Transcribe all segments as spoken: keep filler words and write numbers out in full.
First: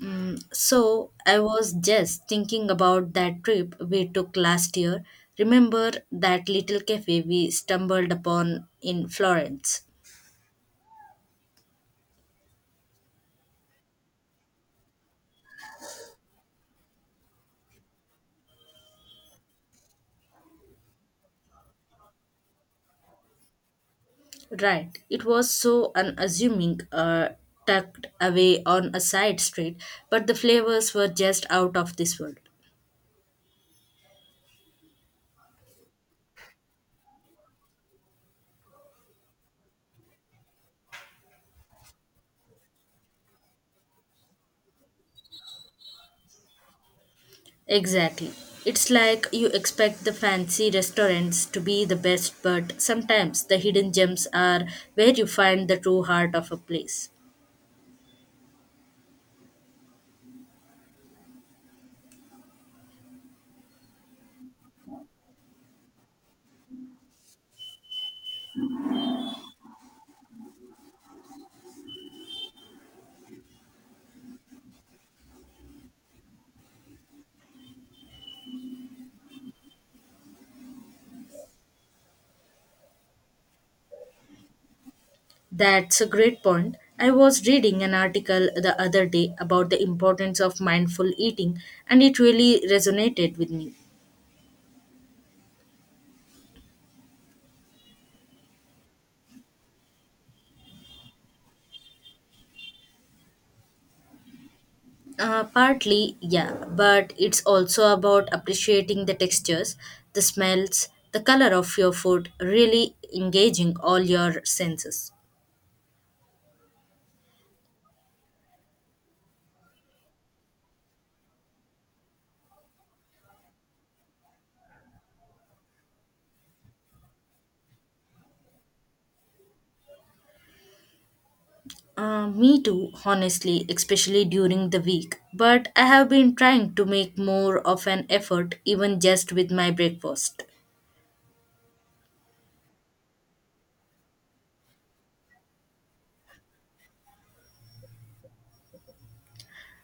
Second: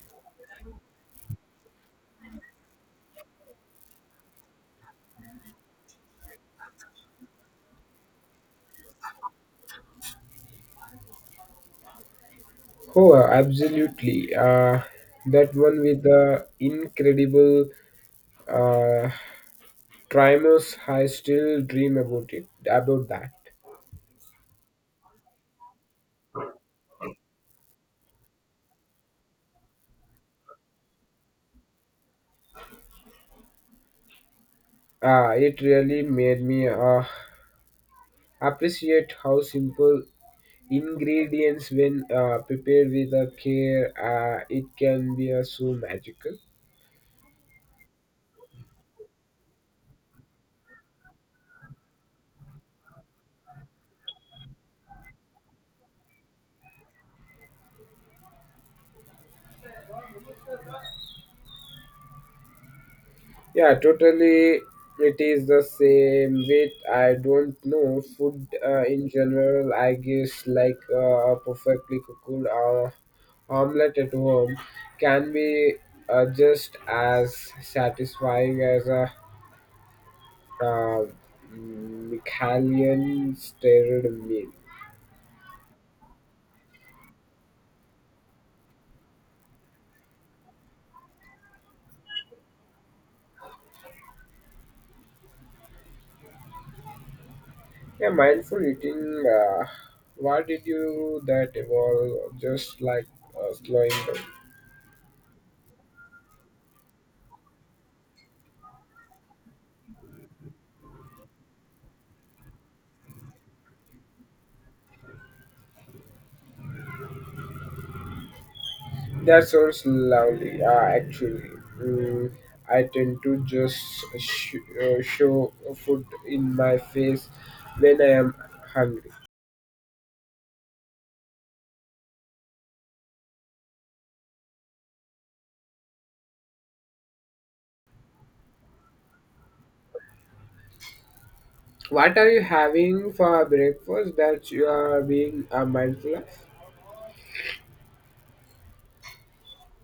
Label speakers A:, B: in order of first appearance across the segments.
A: Mm, so I was just thinking about that trip we took last year. Remember that little cafe we stumbled upon in Florence?
B: Oh, absolutely. Uh, that one with the incredible uh, Trimus, I still dream about it, about that.
A: Right. It was so unassuming, uh, tucked away on a side street, but the flavors were just out of this world.
B: Uh, it really made me uh, appreciate how simple ingredients, when uh, prepared with a care, uh, it can be uh, so magical.
A: Exactly. It's like you expect the fancy restaurants to be the best, but sometimes the hidden gems are where you find the true heart of a place.
B: Yeah, totally. It is the same with I don't know food uh, in general. I guess like uh, a perfectly cooked uh, omelette at home can be uh, just as satisfying as a uh, Michelin stirred meal.
A: That's a great point. I was reading an article the other day about the importance of mindful eating, and it really resonated with me.
B: Yeah, mindful eating. Uh, why did you that evolve? Just like uh, slowing down.
A: Uh, partly, yeah, but it's also about appreciating the textures, the smells, the color of your food, really engaging all your senses.
B: That sounds lovely, uh, actually. Mm, I tend to just sh- uh, show a food in my face when I am hungry.
A: Uh, me too, honestly, especially during the week. But I have been trying to make more of an effort, even just with my breakfast.
B: What are you having for breakfast that you are being uh, mindful of?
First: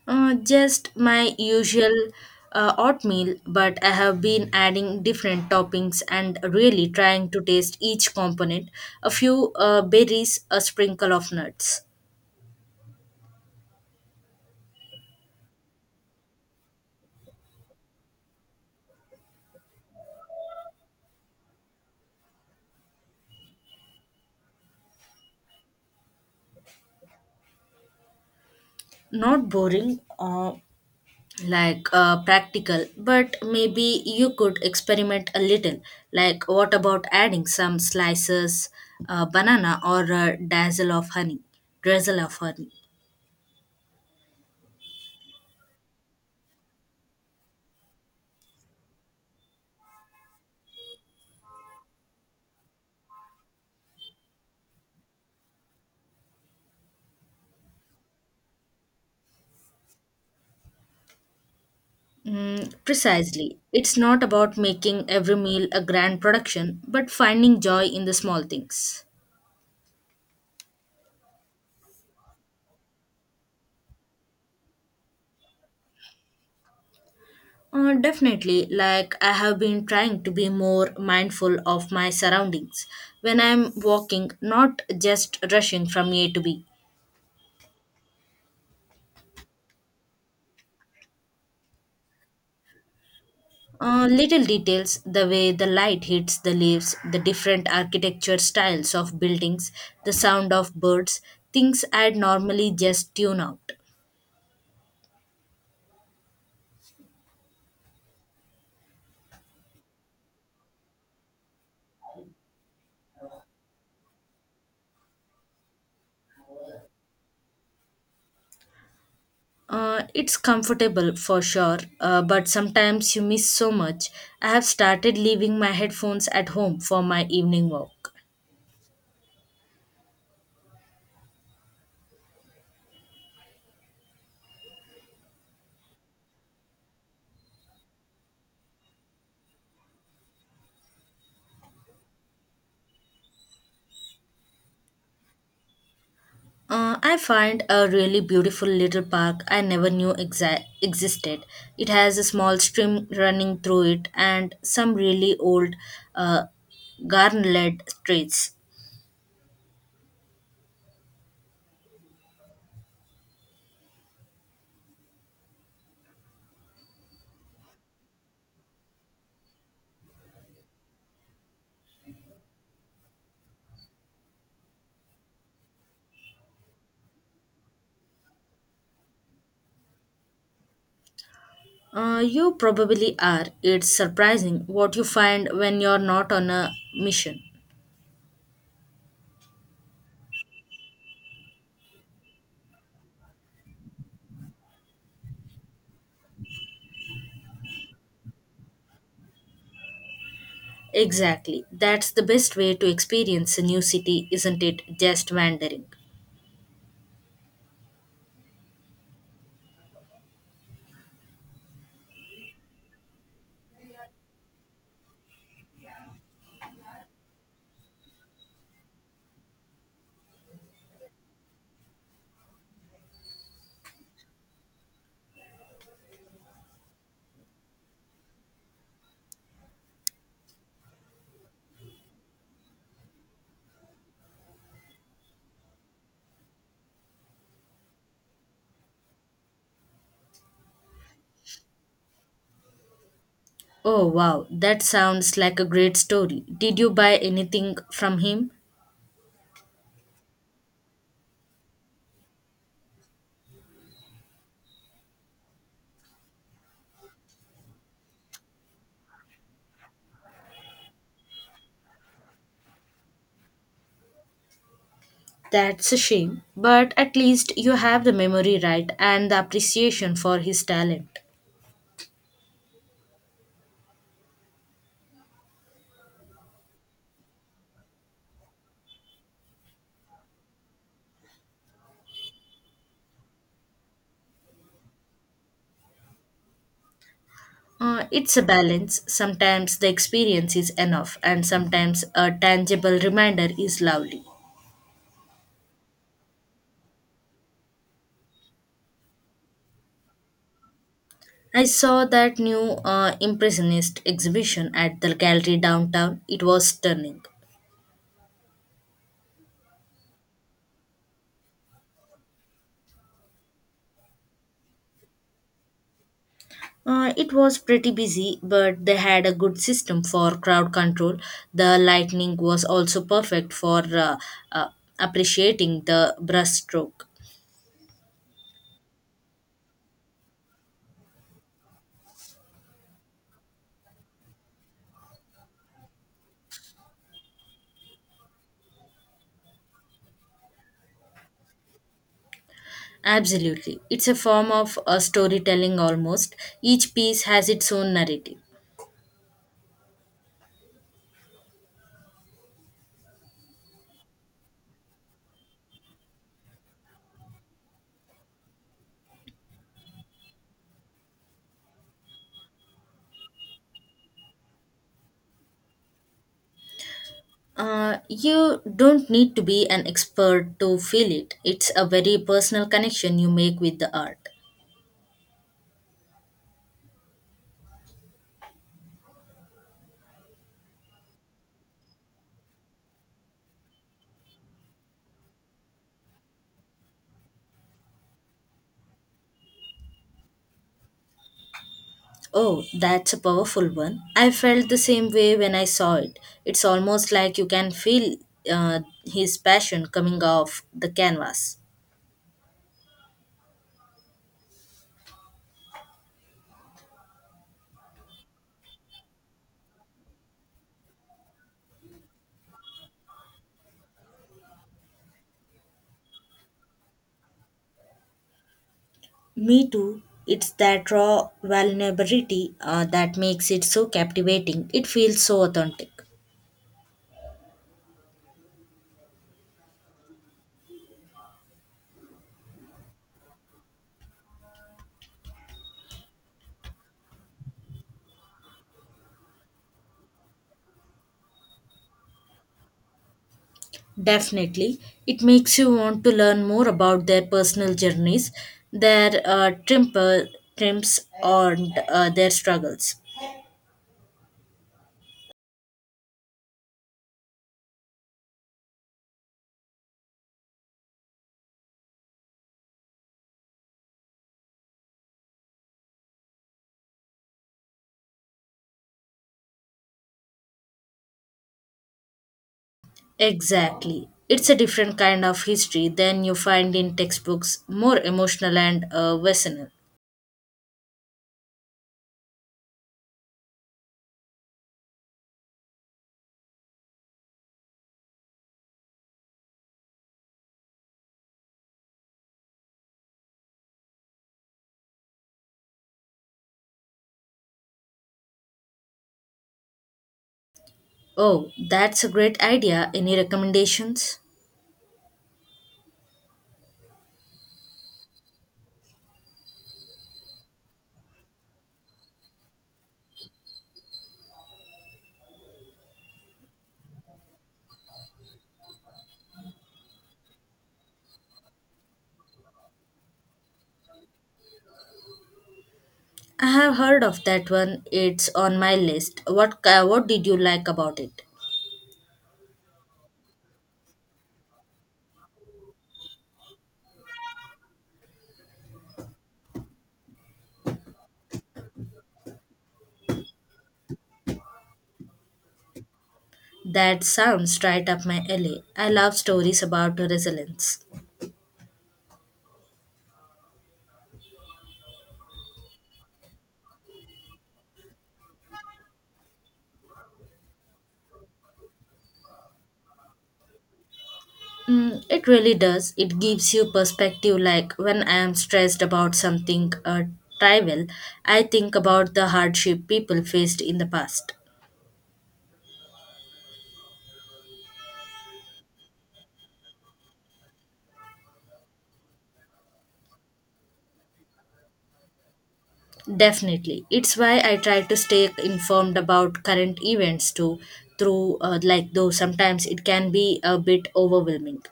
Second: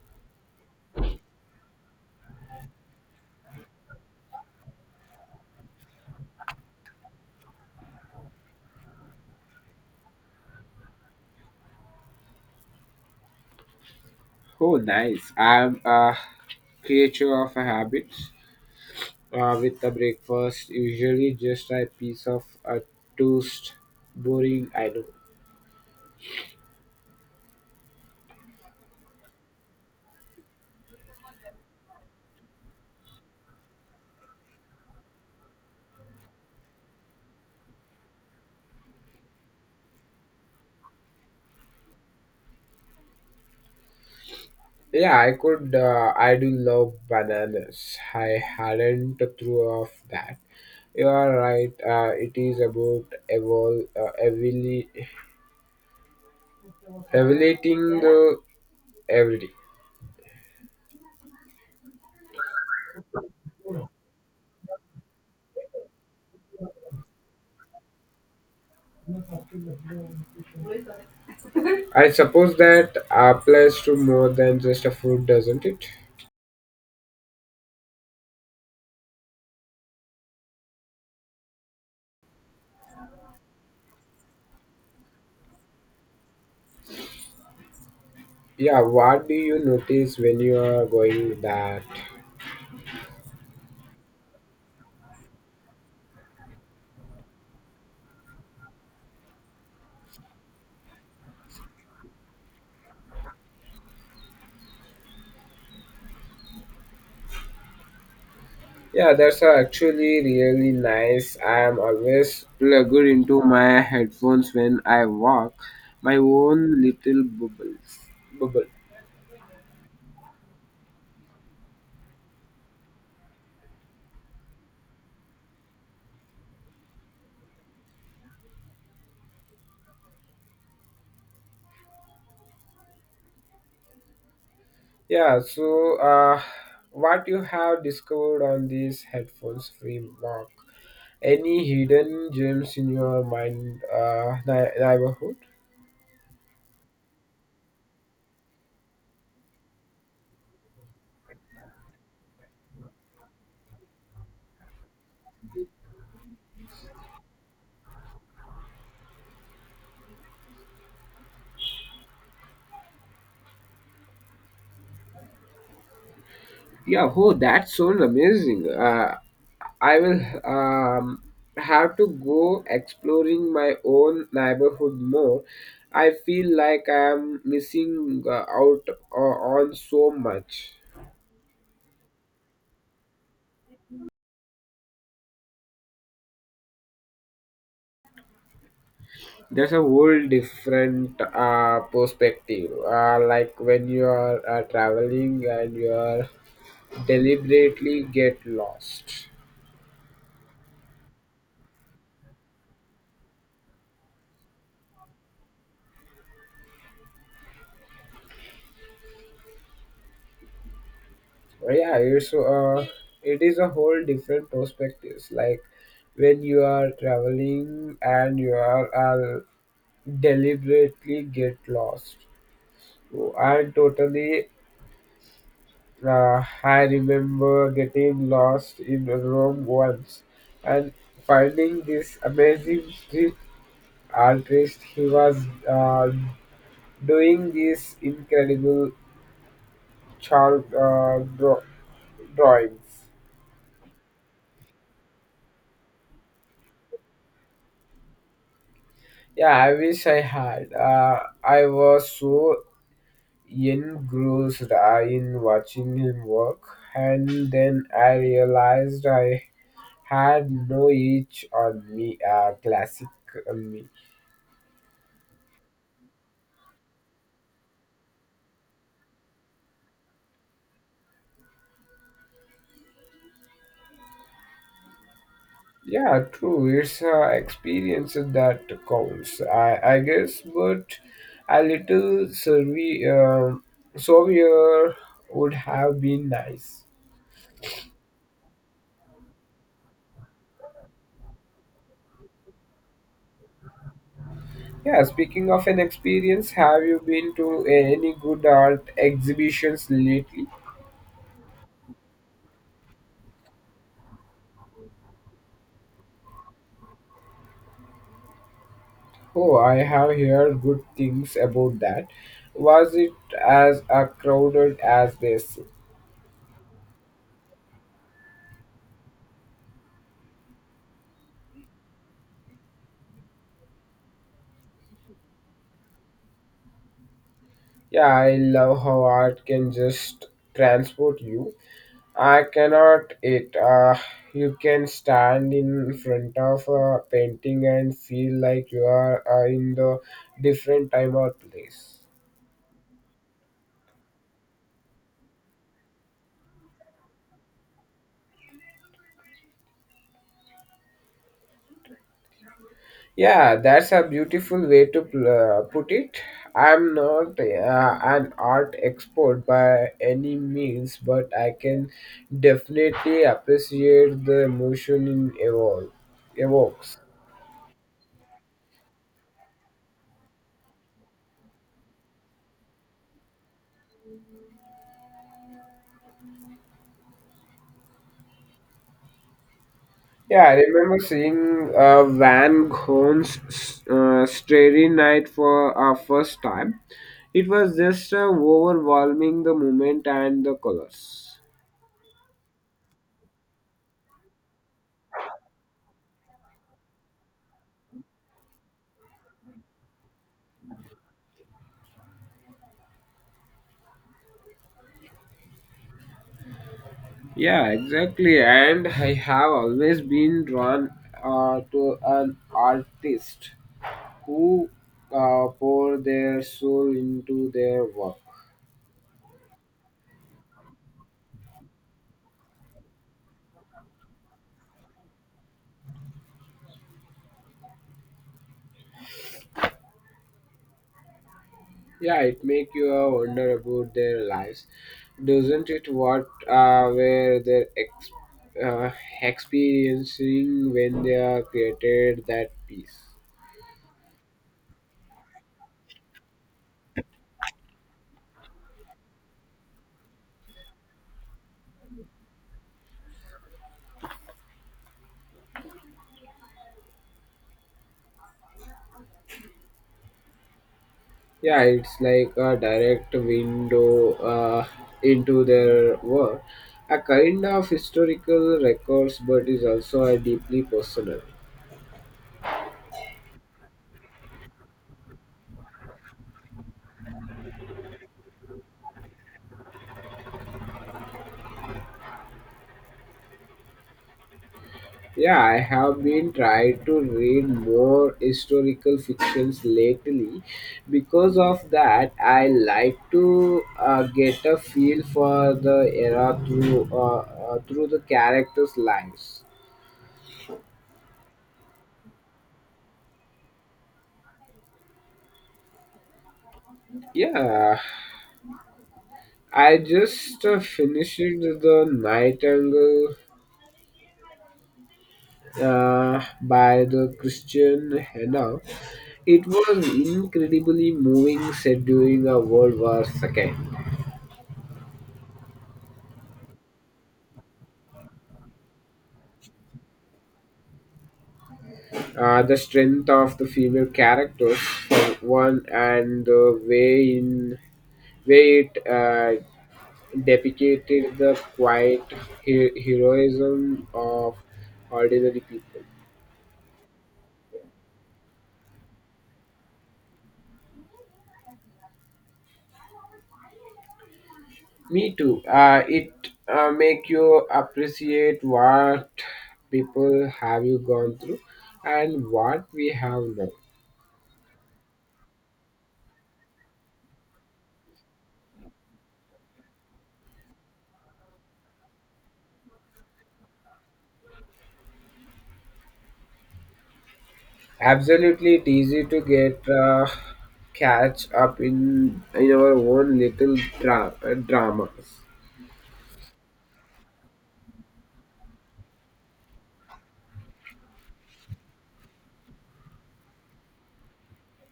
A: Uh, just my usual uh, oatmeal, but I have been adding different toppings and really trying to taste each component. A few uh, berries, a sprinkle of nuts.
B: Oh, nice. I'm a creature of a habit. Uh, with the breakfast, usually just a piece of a toast. Boring, I know.
A: Not boring, uh, like uh, practical, but maybe you could experiment a little. Like, what about adding some slices, uh, banana, or a dazzle of honey? Drizzle of honey.
B: Yeah, I could. Uh, I do love bananas. I hadn't thought of that. You are right. Uh, it is about evol- uh, evoli- evaluating the everyday.
A: Mm, precisely. It's not about making every meal a grand production, but finding joy in the small things.
B: I suppose that applies to more than just a food, doesn't it?
A: Uh, definitely, like I have been trying to be more mindful of my surroundings when I'm walking, not just rushing from A to B.
B: Yeah. What do you notice when you are going that?
A: Uh, little details, the way the light hits the leaves, the different architecture styles of buildings, the sound of birds, things I'd normally just tune out.
B: Yeah, that's uh, actually really nice. I am always plugged into my headphones when I walk, my own little bubbles. Bubble.
A: Uh, it's comfortable for sure, uh, but sometimes you miss so much. I have started leaving my headphones at home for my evening walk.
B: Yeah. So, uh, what you have discovered on these headphones-free walk? Any hidden gems in your mind, uh, ni- neighborhood?
A: Uh, I find a really beautiful little park I never knew exa- existed. It has a small stream running through it and some really old uh, garden-led streets.
B: Yeah. Oh, that sounds amazing. Uh, I will um, have to go exploring my own neighborhood more. I feel like I am missing uh, out uh, on so much.
A: Uh, you probably are. It's surprising what you find when you're not on a mission.
B: That's a whole different uh, perspective. Uh, like when you are uh, traveling and you are deliberately get lost.
A: Exactly. That's the best way to experience a new city, isn't it? Just wandering.
B: So, yeah, it's uh, it is a whole different perspectives. Like when you are traveling and you are uh, deliberately get lost. And totally, uh, I remember getting lost in Rome once and finding this amazing street artist. He was uh, doing these incredible chalk uh, draw- drawings.
A: Oh, wow. That sounds like a great story. Did you buy anything from him?
B: Yeah, I wish I had. Uh, I was so engrossed uh, in watching him work, and then I realized I had no each on me, uh, classic on me.
A: That's a shame. But at least you have the memory right and the appreciation for his talent.
B: Yeah, true, it's uh, experience that counts, i i guess, but a little survey um souvenir would have been nice.
A: Uh, it's a balance. Sometimes the experience is enough, and sometimes a tangible reminder is lovely.
B: Yeah, speaking of an experience, have you been to any good art exhibitions lately?
A: I saw that new uh, Impressionist exhibition at the gallery downtown. It was stunning.
B: Oh, I have heard good things about that. Was it as uh, crowded as this?
A: Uh, it was pretty busy, but they had a good system for crowd control. The lightning was also perfect for uh, uh, appreciating the brushstroke.
B: Yeah, I love how art can just transport you. I cannot it. Uh, you can stand in front of a painting and feel like you are uh, in the different time or place.
A: Absolutely. It's a form of uh, storytelling almost. Each piece has its own narrative.
B: Yeah, that's a beautiful way to pl- uh, put it. I'm not uh, an art expert by any means, but I can definitely appreciate the emotion in evolve evokes.
A: Uh, you don't need to be an expert to feel it. It's a very personal connection you make with the art.
B: Yeah, I remember seeing uh, Van Gogh's uh, Starry Night for our first time. It was just uh, overwhelming the moment and the colors.
A: Oh, that's a powerful one. I felt the same way when I saw it. It's almost like you can feel uh, his passion coming off the canvas.
B: Yeah, exactly. And I have always been drawn uh, to an artist who uh, pour their soul into their work.
A: Me too. It's that raw vulnerability uh, that makes it so captivating. It feels so authentic.
B: Yeah, it make you uh, wonder about their lives, doesn't it? What uh, were they ex- uh, experiencing when they uh, created that piece?
A: Definitely, it makes you want to learn more about their personal journeys, their uh, temper, trims, and uh, their struggles.
B: Yeah, it's like a direct window uh, into their work, a kind of historical records, but is also a deeply personal.
A: Exactly. It's a different kind of history than you find in textbooks, more emotional and uh, visceral.
B: Yeah, I have been trying to read more historical fictions lately. Because of that, I like to uh, get a feel for the era through uh, uh, through the characters' lives.
A: Oh, that's a great idea. Any recommendations?
B: Yeah, I just uh, finished the Nightingale uh, by the Christian Hannah. It was incredibly moving, set during a World War the second.
A: I have heard of that one. It's on my list. What ki- what did you like about it?
B: Uh, the strength of the female characters for one, and the way in way it uh, depicted the quiet he- heroism of ordinary people.
A: That sounds right up my alley. I love stories about resilience.
B: Me too, uh, it uh, make you appreciate what people have you gone through and what we have now.
A: Mm, it really does. It gives you perspective. Like when I am stressed about something uh, trivial, I think about the hardship people faced in the past.
B: Absolutely, it's easy to get uh, catch up in in our own little dra- uh, dramas.
A: Definitely. It's why I try to stay informed about current events too, through uh, like though sometimes it can be a bit overwhelming.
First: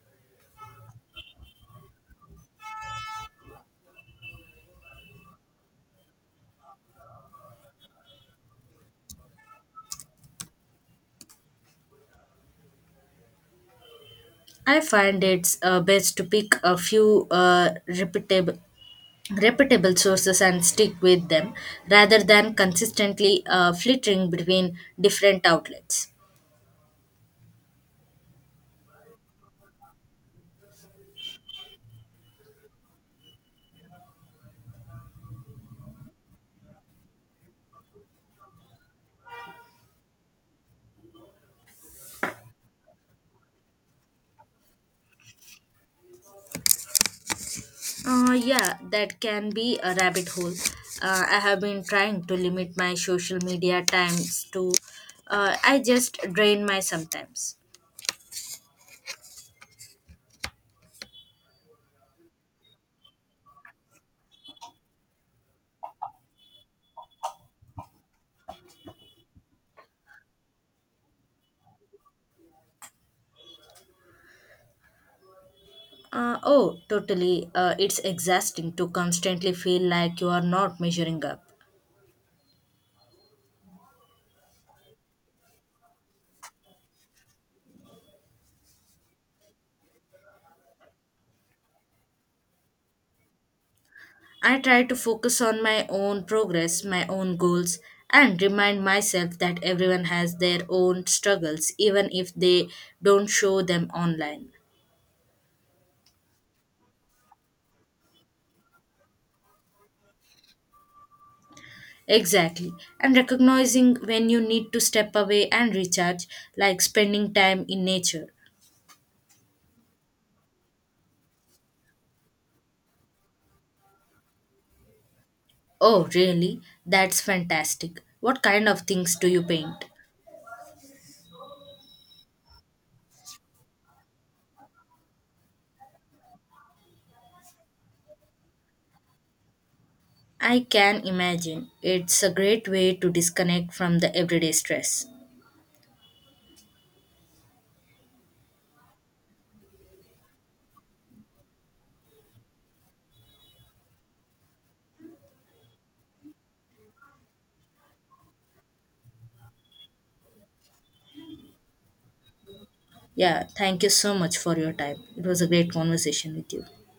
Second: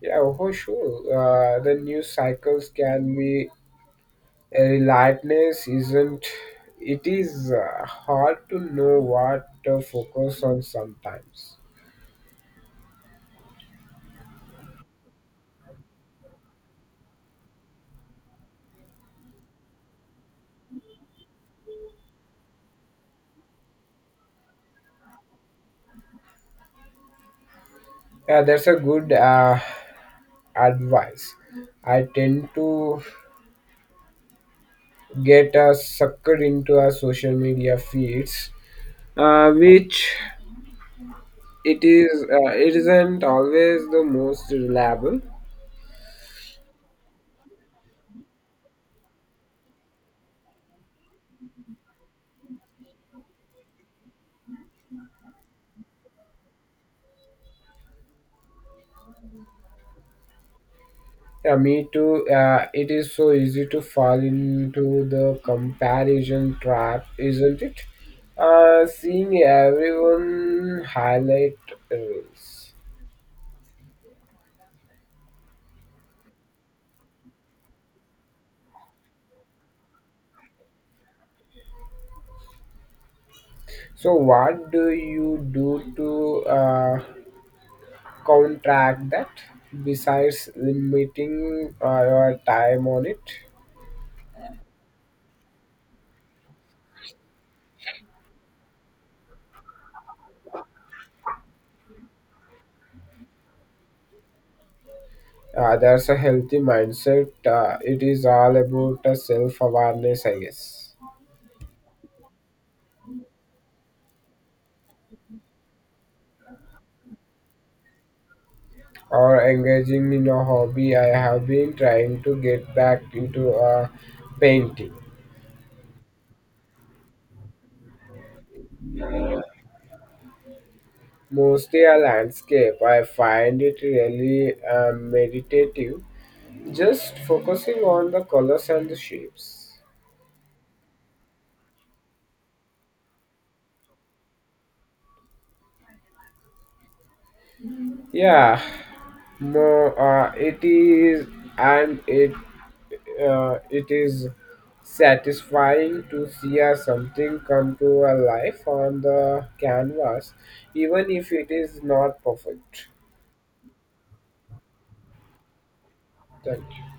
B: Yeah, for sure. Uh, the news cycles can be a relentless, isn't it? Is uh, hard to know what to focus on sometimes.
A: I find it's uh, best to pick a few uh, reputable reputable sources and stick with them rather than consistently uh, flitting between different outlets.
B: Yeah, that's a good uh, advice. I tend to get uh, sucked into our social media feeds, uh, which it is uh, it isn't always the most reliable.
A: Uh, yeah, that can be a rabbit hole. Uh, I have been trying to limit my social media times to. Uh, I just drain my sometimes.
B: Yeah, me too. Uh, it is so easy to fall into the comparison trap, isn't it? Uh, seeing everyone highlight reels.
A: Uh, oh, totally. Uh, it's exhausting to constantly feel like you are not measuring up.
B: So, what do you do to uh, counteract that besides limiting uh, your time on it?
A: I try to focus on my own progress, my own goals, and remind myself that everyone has their own struggles, even if they don't show them online.
B: Uh, that's a healthy mindset. Uh, it is all about uh, self awareness, I guess.
A: Exactly. And recognizing when you need to step away and recharge, like spending time in nature.
B: Or engaging in a hobby. I have been trying to get back into a painting,
A: Oh, really? That's fantastic. What kind of things do you paint?
B: mostly a landscape. I find it really uh, meditative, just focusing on the colors and the shapes.
A: I can imagine. It's a great way to disconnect from the everyday stress.
B: Yeah, more uh, it is, and it uh, it is satisfying to see uh, something come to a life on the canvas, even if it is not perfect.
A: Yeah, thank you so much for your time. It was a great conversation with
B: Thank
A: you.
B: you.